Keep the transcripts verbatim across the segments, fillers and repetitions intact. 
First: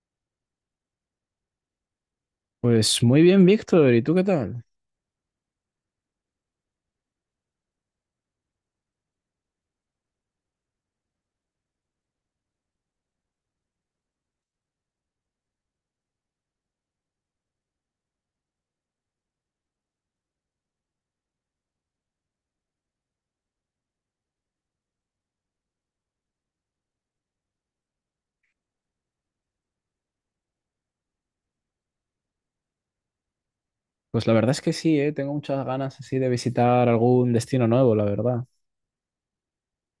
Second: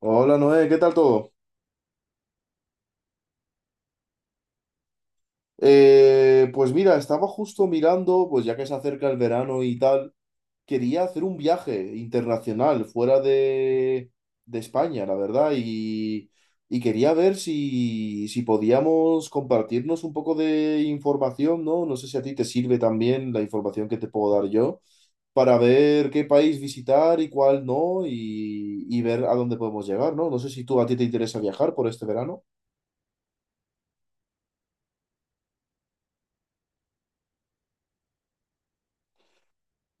Hola Noé, ¿qué tal todo? Pues muy bien, Víctor. ¿Y tú qué tal? Eh, pues mira, estaba justo mirando, pues ya que se acerca el verano y tal, quería hacer un viaje internacional fuera de, de España, la verdad, y, y quería ver si, si podíamos compartirnos un poco de información, ¿no? No sé si a ti te sirve también la información que te puedo dar yo, para ver qué país visitar y cuál no, y, y ver a dónde podemos llegar, ¿no? No sé si tú a ti te interesa viajar por este verano. Pues la verdad es que sí, ¿eh? Tengo muchas ganas así de visitar algún destino nuevo, la verdad.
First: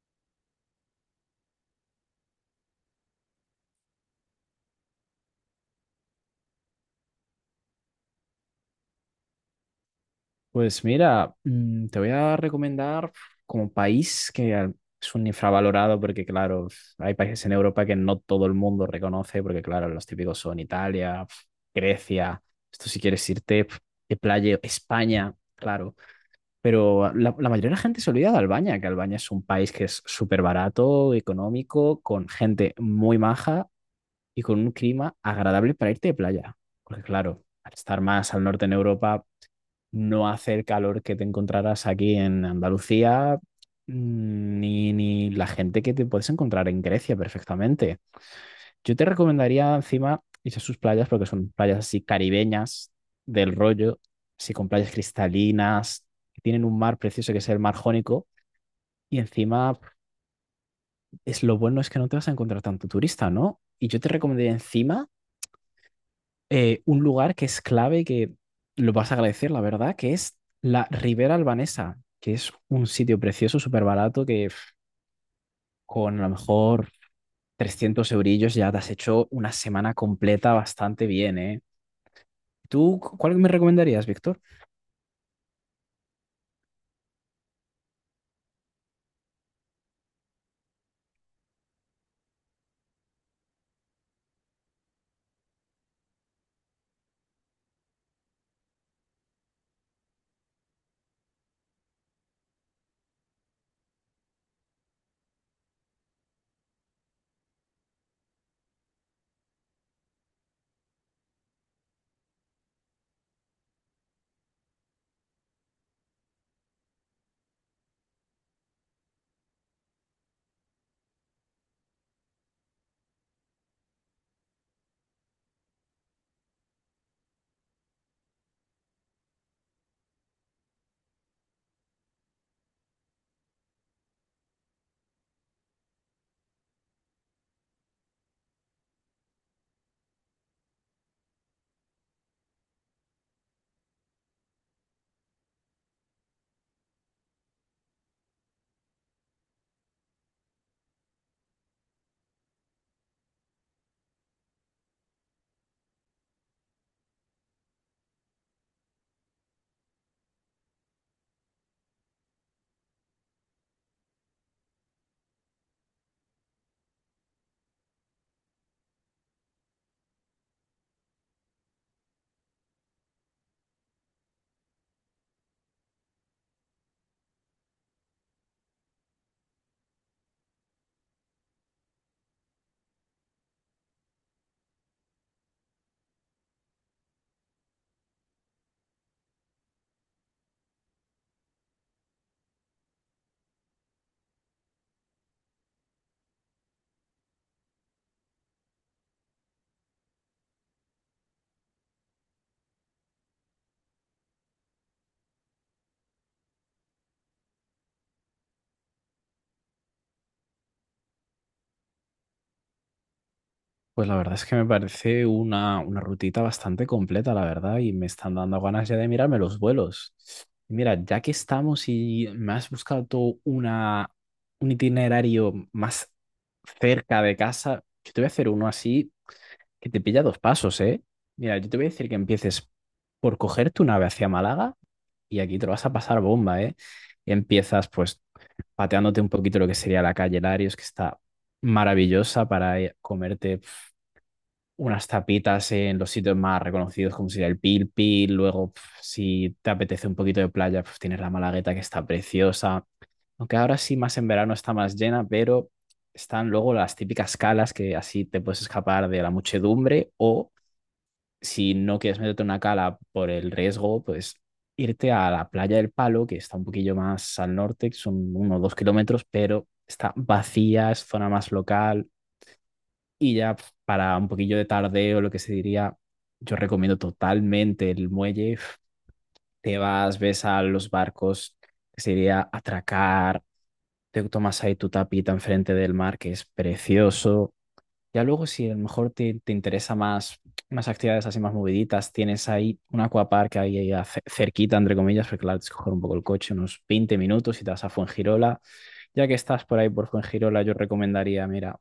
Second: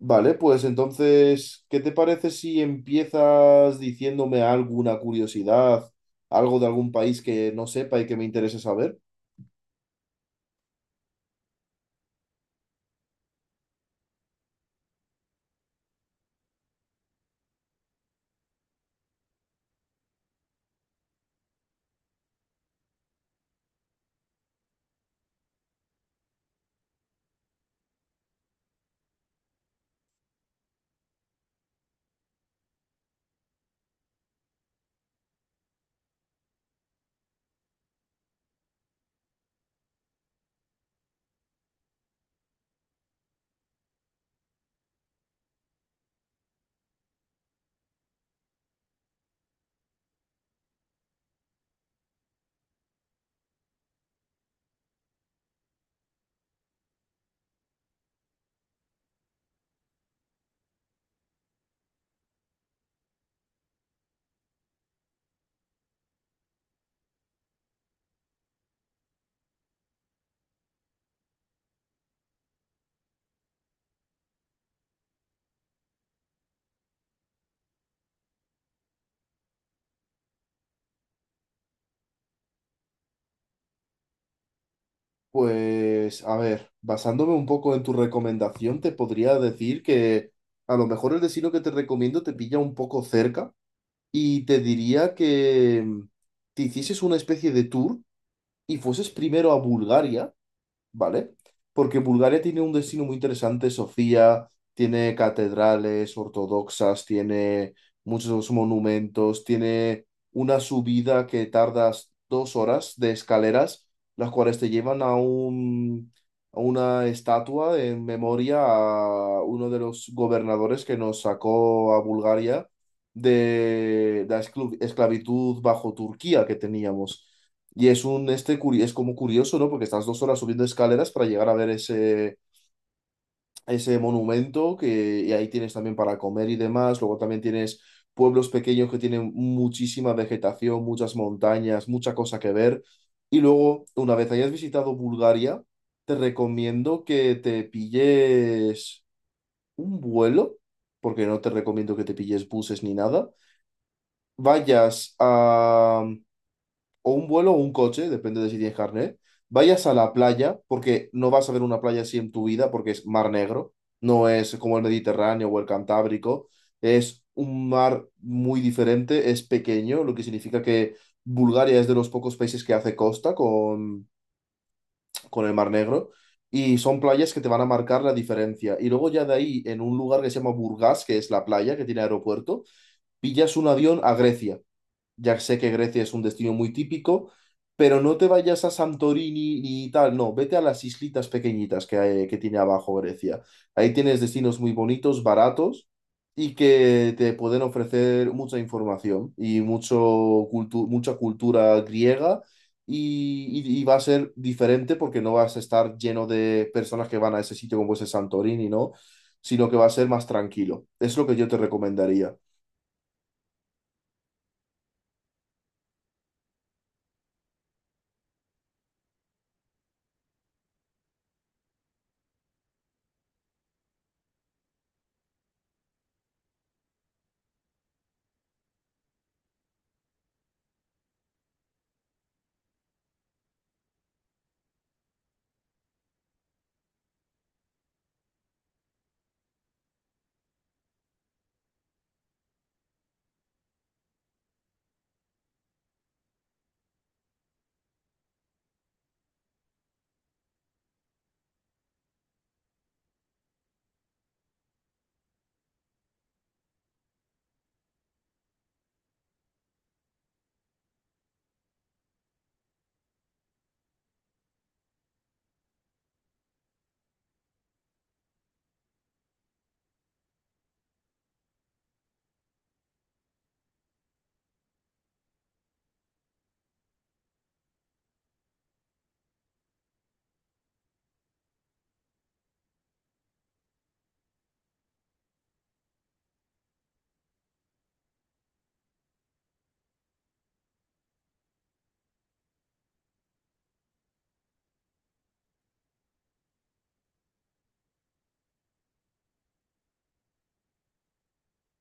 Vale, pues entonces, ¿qué te parece si empiezas diciéndome alguna curiosidad, algo de algún país que no sepa y que me interese saber? Pues mira, mm, te voy a recomendar como país que al- es un infravalorado, porque claro, hay países en Europa que no todo el mundo reconoce, porque claro, los típicos son Italia, Grecia. Esto si quieres irte de playa, España, claro. Pero la, la mayoría de la gente se olvida de Albania, que Albania es un país que es súper barato, económico, con gente muy maja y con un clima agradable para irte de playa. Porque claro, al estar más al norte en Europa, no hace el calor que te encontrarás aquí en Andalucía, mm, ni, ni la gente que te puedes encontrar en Grecia perfectamente. Yo te recomendaría encima ir a sus playas, porque son playas así caribeñas del rollo, así con playas cristalinas, que tienen un mar precioso que es el mar Jónico. Y encima, es, lo bueno es que no te vas a encontrar tanto turista, ¿no? Y yo te recomendaría encima eh, un lugar que es clave, que lo vas a agradecer, la verdad, que es la Ribera Albanesa, que es un sitio precioso, súper barato, que pf, con a lo mejor trescientos eurillos ya te has hecho una semana completa bastante bien, ¿eh? ¿Tú cu- cuál me recomendarías, Víctor? Pues, a ver, basándome un poco en tu recomendación, te podría decir que a lo mejor el destino que te recomiendo te pilla un poco cerca y te diría que mm, te hicieses una especie de tour y fueses primero a Bulgaria, ¿vale? Porque Bulgaria tiene un destino muy interesante, Sofía, tiene catedrales ortodoxas, tiene muchos monumentos, tiene una subida que tardas dos horas de escaleras, las cuales te llevan a un, a una estatua en memoria a uno de los gobernadores que nos sacó a Bulgaria de la esclav- esclavitud bajo Turquía que teníamos. Y es un este curi- es como curioso, ¿no? Porque estás dos horas subiendo escaleras para llegar a ver ese, ese monumento que y ahí tienes también para comer y demás. Luego también tienes pueblos pequeños que tienen muchísima vegetación, muchas montañas, mucha cosa que ver. Y luego, una vez hayas visitado Bulgaria, te recomiendo que te pilles un vuelo, porque no te recomiendo que te pilles buses ni nada. Vayas a o un vuelo o un coche, depende de si tienes carnet, vayas a la playa, porque no vas a ver una playa así en tu vida, porque es mar negro, no es como el Mediterráneo o el Cantábrico, es un mar muy diferente, es pequeño, lo que significa que Bulgaria es de los pocos países que hace costa con, con el mar negro. Y son playas que te van a marcar la diferencia. Y luego ya de ahí, en un lugar que se llama Burgas, que es la playa que tiene aeropuerto, pillas un avión a Grecia. Ya sé que Grecia es un destino muy típico, pero no te vayas a Santorini ni tal, no, vete a las islitas pequeñitas que, hay- que tiene abajo Grecia. Ahí tienes destinos muy bonitos, baratos y que te pueden ofrecer mucha información y mucho cultu- mucha cultura griega y, y- y va a ser diferente porque no vas a estar lleno de personas que van a ese sitio como ese Santorini, ¿no? Sino que va a ser más tranquilo. Es lo que yo te recomendaría. Pues la verdad es que me parece una, una rutita bastante completa, la verdad, y me están dando ganas ya de mirarme los vuelos. Mira, ya que estamos y me has buscado tú una, un itinerario más cerca de casa, yo te voy a hacer uno así que te pilla dos pasos, ¿eh? Mira, yo te voy a decir que empieces por coger tu nave hacia Málaga y aquí te lo vas a pasar bomba, ¿eh? Y empiezas pues pateándote un poquito lo que sería la calle Larios, que está maravillosa para eh, comerte unas tapitas en los sitios más reconocidos, como sería el Pil Pil. Luego, pf, si te apetece un poquito de playa, pues tienes la Malagueta, que está preciosa. Aunque ahora sí, más en verano, está más llena, pero están luego las típicas calas que así te puedes escapar de la muchedumbre. O si no quieres meterte en una cala por el riesgo, pues irte a la playa del Palo, que está un poquillo más al norte, que son unos dos kilómetros, pero está vacía, es zona más local, y ya pf, para un poquillo de tardeo, lo que se diría, yo recomiendo totalmente el muelle. Pf, te vas, ves a los barcos, que se diría atracar, te tomas ahí tu tapita enfrente del mar, que es precioso. Ya luego, si a lo mejor te, te interesa más, más actividades así más moviditas, tienes ahí un aquapark ahí, ahí a- ce- cerquita, entre comillas, porque claro, tienes que coger un poco el coche, unos veinte minutos, y te vas a Fuengirola. Ya que estás por ahí por Fuengirola, yo recomendaría, mira,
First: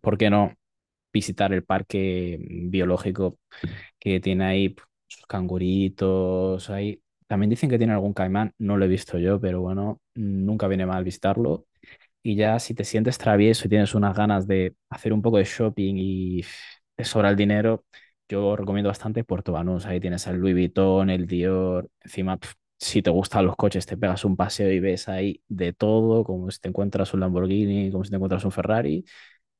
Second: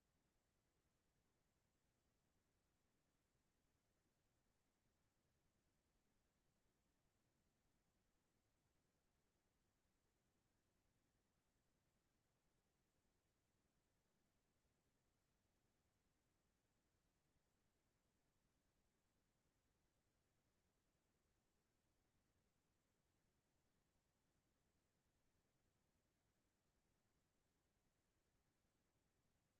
¿por qué no visitar el parque mm, biológico que tiene ahí pues sus canguritos ahí? También dicen que tiene algún caimán, no lo he visto yo, pero bueno, nunca viene mal visitarlo. Y ya si te sientes travieso y tienes unas ganas de hacer un poco de shopping y te sobra el dinero, yo recomiendo bastante Puerto Banús. Ahí tienes el Louis Vuitton, el Dior. Encima, pf, si te gustan los coches, te pegas un paseo y ves ahí de todo, como si te encuentras un Lamborghini, como si te encuentras un Ferrari.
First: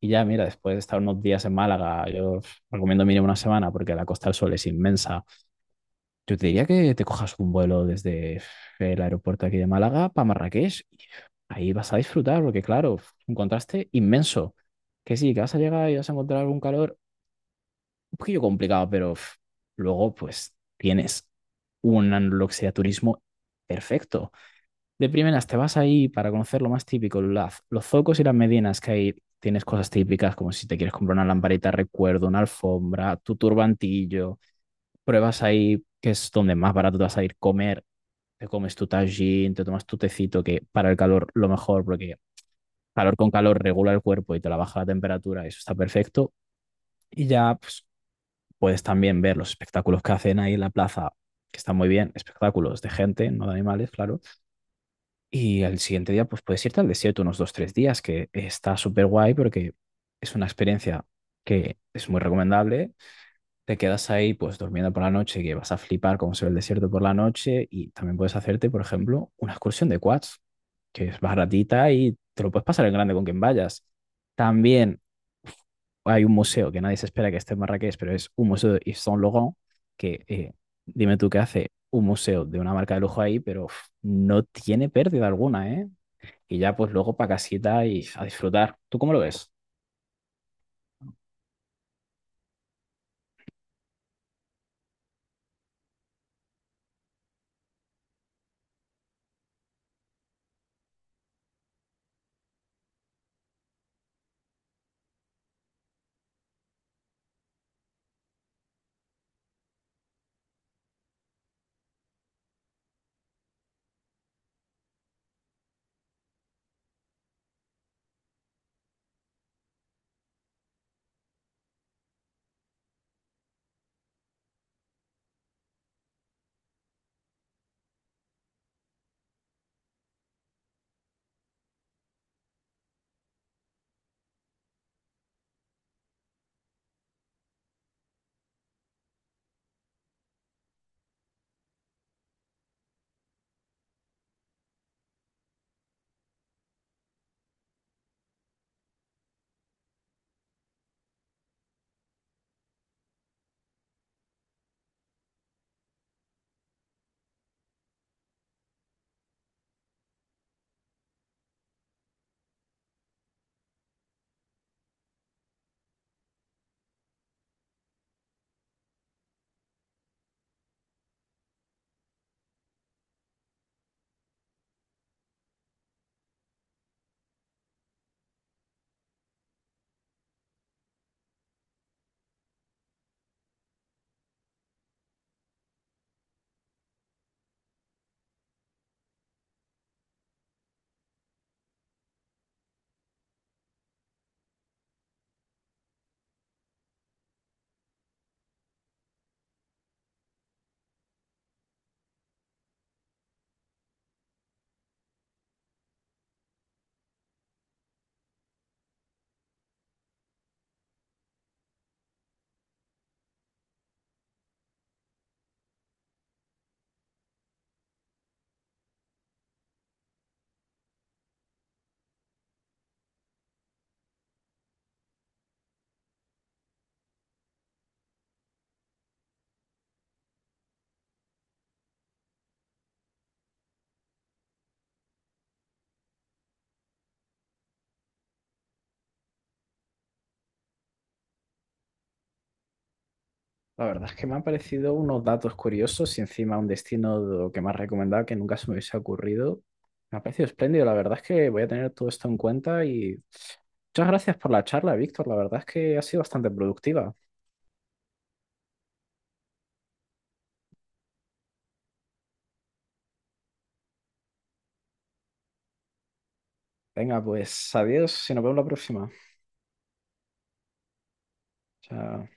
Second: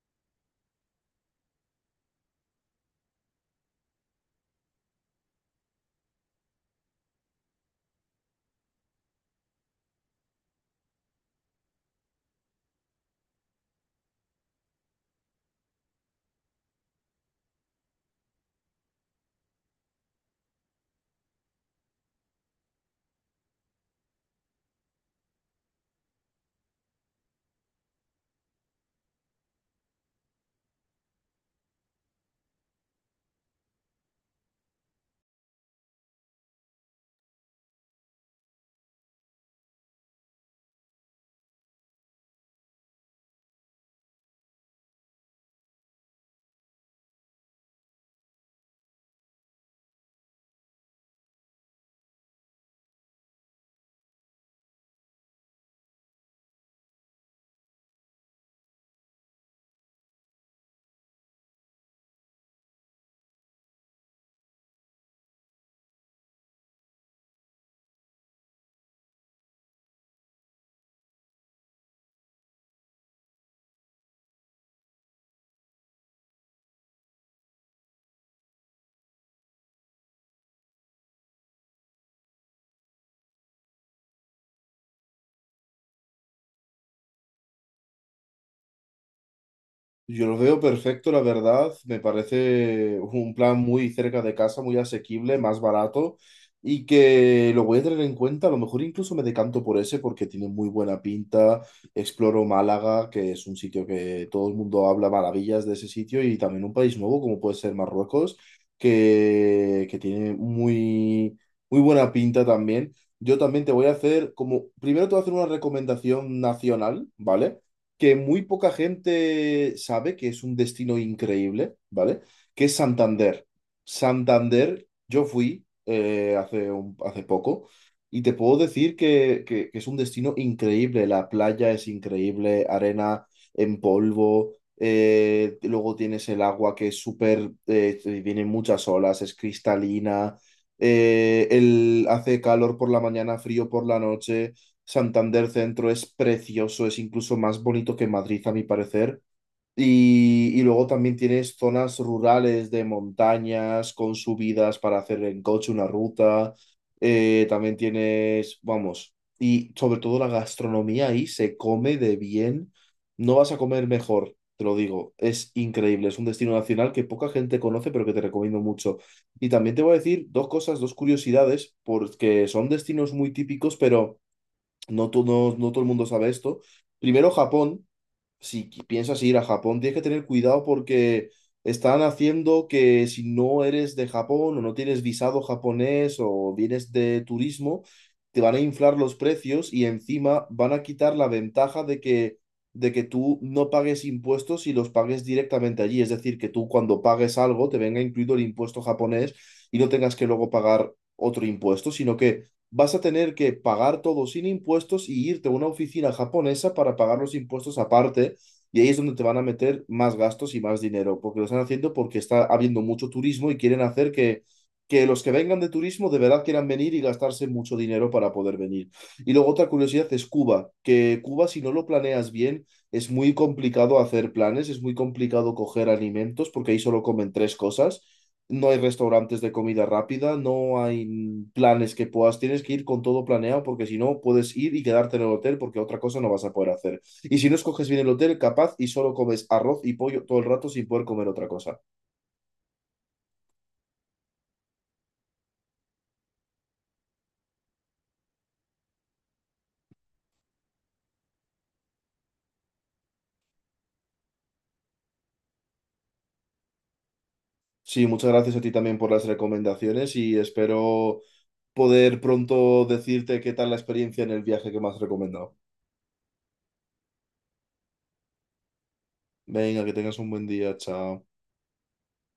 Y ya, mira, después de estar unos días en Málaga, yo pf, recomiendo mínimo una semana, porque la Costa del Sol es inmensa. Yo te diría que te cojas un vuelo desde pf, el aeropuerto aquí de Málaga para Marrakech, y ahí vas a disfrutar porque, claro, es un contraste inmenso. Que sí, que vas a llegar y vas a encontrar algún calor un poquillo complicado, pero pf, luego pues tienes un luxia turismo perfecto. De primeras te vas ahí para conocer lo más típico, las- los zocos y las medinas que hay. Tienes cosas típicas, como si te quieres comprar una lamparita de recuerdo, una alfombra, tu turbantillo. Pruebas ahí, que es donde más barato te vas a ir comer. Te comes tu tajín, te tomas tu tecito, que para el calor lo mejor, porque calor con calor regula el cuerpo y te la baja la temperatura, eso está perfecto. Y ya pues, puedes también ver los espectáculos que hacen ahí en la plaza, que están muy bien, espectáculos de gente, no de animales, claro. Y al siguiente día, pues puedes irte al desierto unos dos, tres días, que está súper guay porque es una experiencia que es muy recomendable. Te quedas ahí pues durmiendo por la noche, que vas a flipar cómo se ve el desierto por la noche, y también puedes hacerte, por ejemplo, una excursión de quads, que es baratita y te lo puedes pasar en grande con quien vayas. También hay un museo que nadie se espera que esté en Marrakech, pero es un museo de Yves Saint Laurent, que eh, dime tú qué hace un museo de una marca de lujo ahí, pero uf, no tiene pérdida alguna, ¿eh? Y ya pues luego para casita y a disfrutar. ¿Tú cómo lo ves? Yo lo veo perfecto, la verdad. Me parece un plan muy cerca de casa, muy asequible, más barato y que lo voy a tener en cuenta. A lo mejor incluso me decanto por ese porque tiene muy buena pinta. Exploro Málaga, que es un sitio que todo el mundo habla maravillas de ese sitio y también un país nuevo como puede ser Marruecos, que, que tiene muy, muy buena pinta también. Yo también te voy a hacer como, primero te voy a hacer una recomendación nacional, ¿vale? Que muy poca gente sabe que es un destino increíble, ¿vale? Que es Santander. Santander, yo fui eh, hace, un- hace poco y te puedo decir que, que- que es un destino increíble. La playa es increíble, arena en polvo, eh, luego tienes el agua que es súper, eh, vienen muchas olas, es cristalina, eh, el, hace calor por la mañana, frío por la noche. Santander Centro es precioso, es incluso más bonito que Madrid, a mi parecer. Y, y luego también tienes zonas rurales de montañas con subidas para hacer en coche una ruta. Eh, también tienes, vamos, y sobre todo la gastronomía ahí se come de bien. No vas a comer mejor, te lo digo. Es increíble, es un destino nacional que poca gente conoce, pero que te recomiendo mucho. Y también te voy a decir dos cosas, dos curiosidades, porque son destinos muy típicos, pero no, to- no, no todo el mundo sabe esto. Primero, Japón. Si qui- piensas ir a Japón, tienes que tener cuidado porque están haciendo que si no eres de Japón o no tienes visado japonés o vienes de turismo, te van a inflar los precios y encima van a quitar la ventaja de que, de que tú no pagues impuestos y los pagues directamente allí. Es decir, que tú cuando pagues algo te venga incluido el impuesto japonés y no tengas que luego pagar otro impuesto, sino que vas a tener que pagar todo sin impuestos y irte a una oficina japonesa para pagar los impuestos aparte. Y ahí es donde te van a meter más gastos y más dinero, porque lo están haciendo porque está habiendo mucho turismo y quieren hacer que, que los que vengan de turismo de verdad quieran venir y gastarse mucho dinero para poder venir. Y luego otra curiosidad es Cuba, que Cuba si no lo planeas bien es muy complicado hacer planes, es muy complicado coger alimentos porque ahí solo comen tres cosas, no hay restaurantes de comida rápida, no hay planes que puedas, tienes que ir con todo planeado porque si no puedes ir y quedarte en el hotel porque otra cosa no vas a poder hacer. Y si no escoges bien el hotel, capaz y solo comes arroz y pollo todo el rato sin poder comer otra cosa. La verdad es que me han parecido unos datos curiosos y encima un destino de lo que me has recomendado que nunca se me hubiese ocurrido. Me ha parecido espléndido. La verdad es que voy a tener todo esto en cuenta y muchas gracias por la charla, Víctor. La verdad es que ha sido bastante productiva. Sí, muchas gracias a ti también por las recomendaciones y espero poder pronto decirte qué tal la experiencia en el viaje que me has recomendado. Venga, pues adiós y nos vemos la próxima. Venga, que tengas un buen día, chao. Chao.